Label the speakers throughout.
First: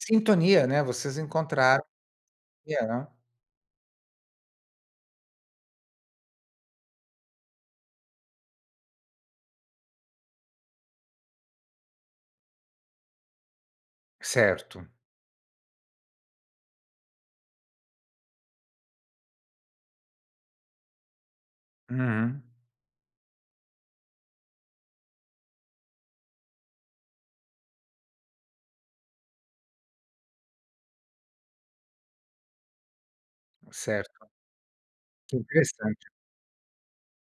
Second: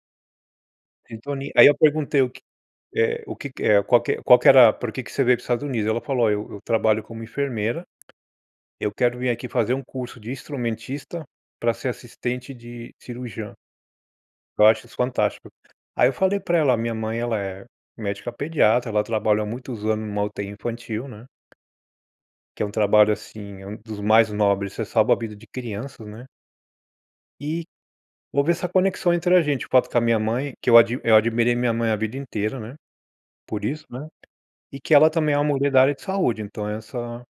Speaker 1: Sintonia, né? Vocês
Speaker 2: Entoni aí eu
Speaker 1: encontraram
Speaker 2: perguntei: "O que
Speaker 1: [unintelligible]
Speaker 2: eh, o que que, eh qual que qual que era por que que você veio para os Estados Unidos?". Ela falou: "Ó, eu eu trabalho como enfermeira, eu quero vir aqui fazer um curso de instrumentista pra ser assistente de cirurgiã". Eu acho
Speaker 1: Certo.
Speaker 2: isso fantástico. Aí eu falei pra ela: "Ó, a minha mãe ela é médica pediatra, ela trabalha há muitos anos numa UTI infantil, né?"
Speaker 1: Uhum.
Speaker 2: Que é um trabalho assim, é um dos mais nobres, você salva a vida de crianças, né. E, houve essa conexão entre a gente, o fato com a minha mãe, que eu admi eu admirei minha mãe a vida inteira, né, por isso, né.
Speaker 1: Certo.
Speaker 2: E que ela também
Speaker 1: Que
Speaker 2: é uma mulher da área de
Speaker 1: interessante.
Speaker 2: saúde, então essa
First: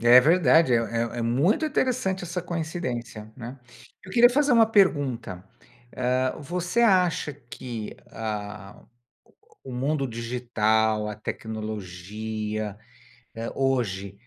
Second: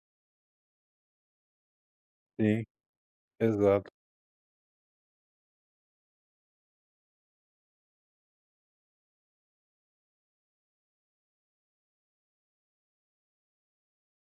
Speaker 1: É verdade, é é é muito interessante essa
Speaker 2: sim.
Speaker 1: coincidência, né.
Speaker 2: Exato.
Speaker 1: Eu queria fazer uma pergunta, eh, você acha que, ah, o o mundo digital, a tecnologia, eh, hoje,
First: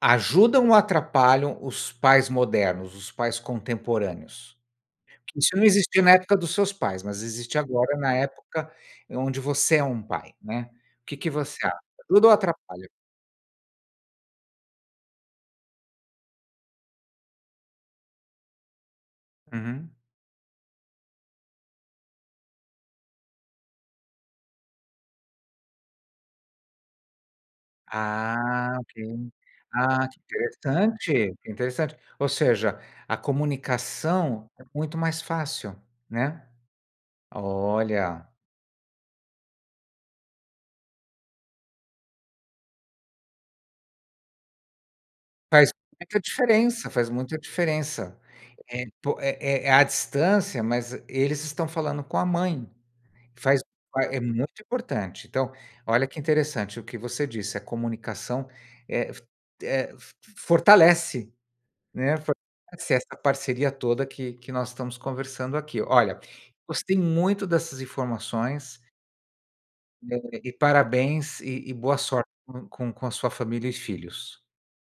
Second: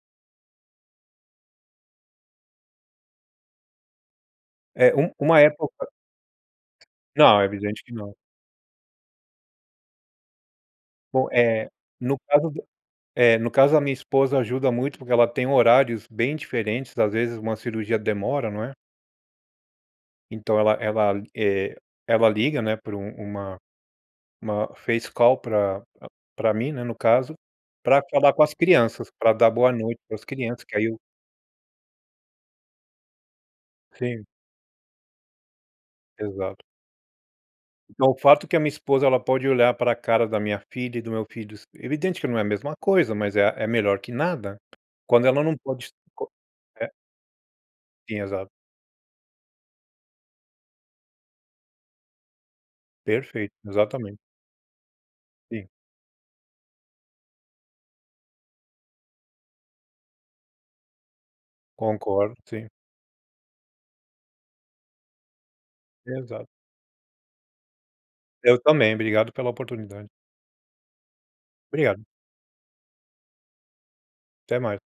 Speaker 1: ajudam ou atrapalham os pais modernos, os pais contemporâneos?
Speaker 2: É, um uma
Speaker 1: Isso
Speaker 2: época
Speaker 1: não
Speaker 2: eu fa
Speaker 1: existia na época dos seus pais, mas
Speaker 2: não, é
Speaker 1: existe
Speaker 2: evidente que
Speaker 1: agora na
Speaker 2: não.
Speaker 1: época onde você é um pai, né. Que
Speaker 2: Bom,
Speaker 1: que você
Speaker 2: eh,
Speaker 1: acha?
Speaker 2: no
Speaker 1: Ajuda ou
Speaker 2: caso do
Speaker 1: atrapalha?
Speaker 2: eh, no caso a minha esposa ajuda muito porque ela tem horários bem diferentes, às vezes uma cirurgia demora, não é.
Speaker 1: Uhum.
Speaker 2: Então ela ela, eh, ela liga, né, por um uma uma uma face call pra pra pra mim, né, no caso, pra falar com as
Speaker 1: Ah, Ok.
Speaker 2: crianças, pra dar boa noite
Speaker 1: Ah,
Speaker 2: para
Speaker 1: que
Speaker 2: as crianças, que aí eu
Speaker 1: interessante! Interessante. Ou seja, a
Speaker 2: Sim.
Speaker 1: comunicação é muito mais fácil. Né.
Speaker 2: Exato. Então o
Speaker 1: Olha.
Speaker 2: fato que a minha esposa ela pode olhar pra cara da minha filha e do meu filhos evidente que não é a mesma coisa, mas é a é melhor que nada. Quando ela não
Speaker 1: Faz
Speaker 2: pode [unintelligible]
Speaker 1: muita
Speaker 2: co
Speaker 1: diferença,
Speaker 2: eh
Speaker 1: faz muita diferença.
Speaker 2: sim, exato.
Speaker 1: Eh, po é é à distância, mas eles estão falando com a mãe.
Speaker 2: Perfeito,
Speaker 1: Faz fa
Speaker 2: exatamente.
Speaker 1: é muito importante. Então,
Speaker 2: Sim.
Speaker 1: olha que interessante o que você disse: "A comunicação eh, f eh, f f fortalece, né,
Speaker 2: Concordo, sim.
Speaker 1: fortalece essa parceria toda que que nós estamos conversando aqui". Olha,
Speaker 2: Exato.
Speaker 1: gostei muito dessas
Speaker 2: Eu
Speaker 1: informações
Speaker 2: também, obrigado pela oportunidade.
Speaker 1: adorei e parabéns e e boa
Speaker 2: Obrigado.
Speaker 1: sorte com com com a sua família e filhos.
Speaker 2: Até mais.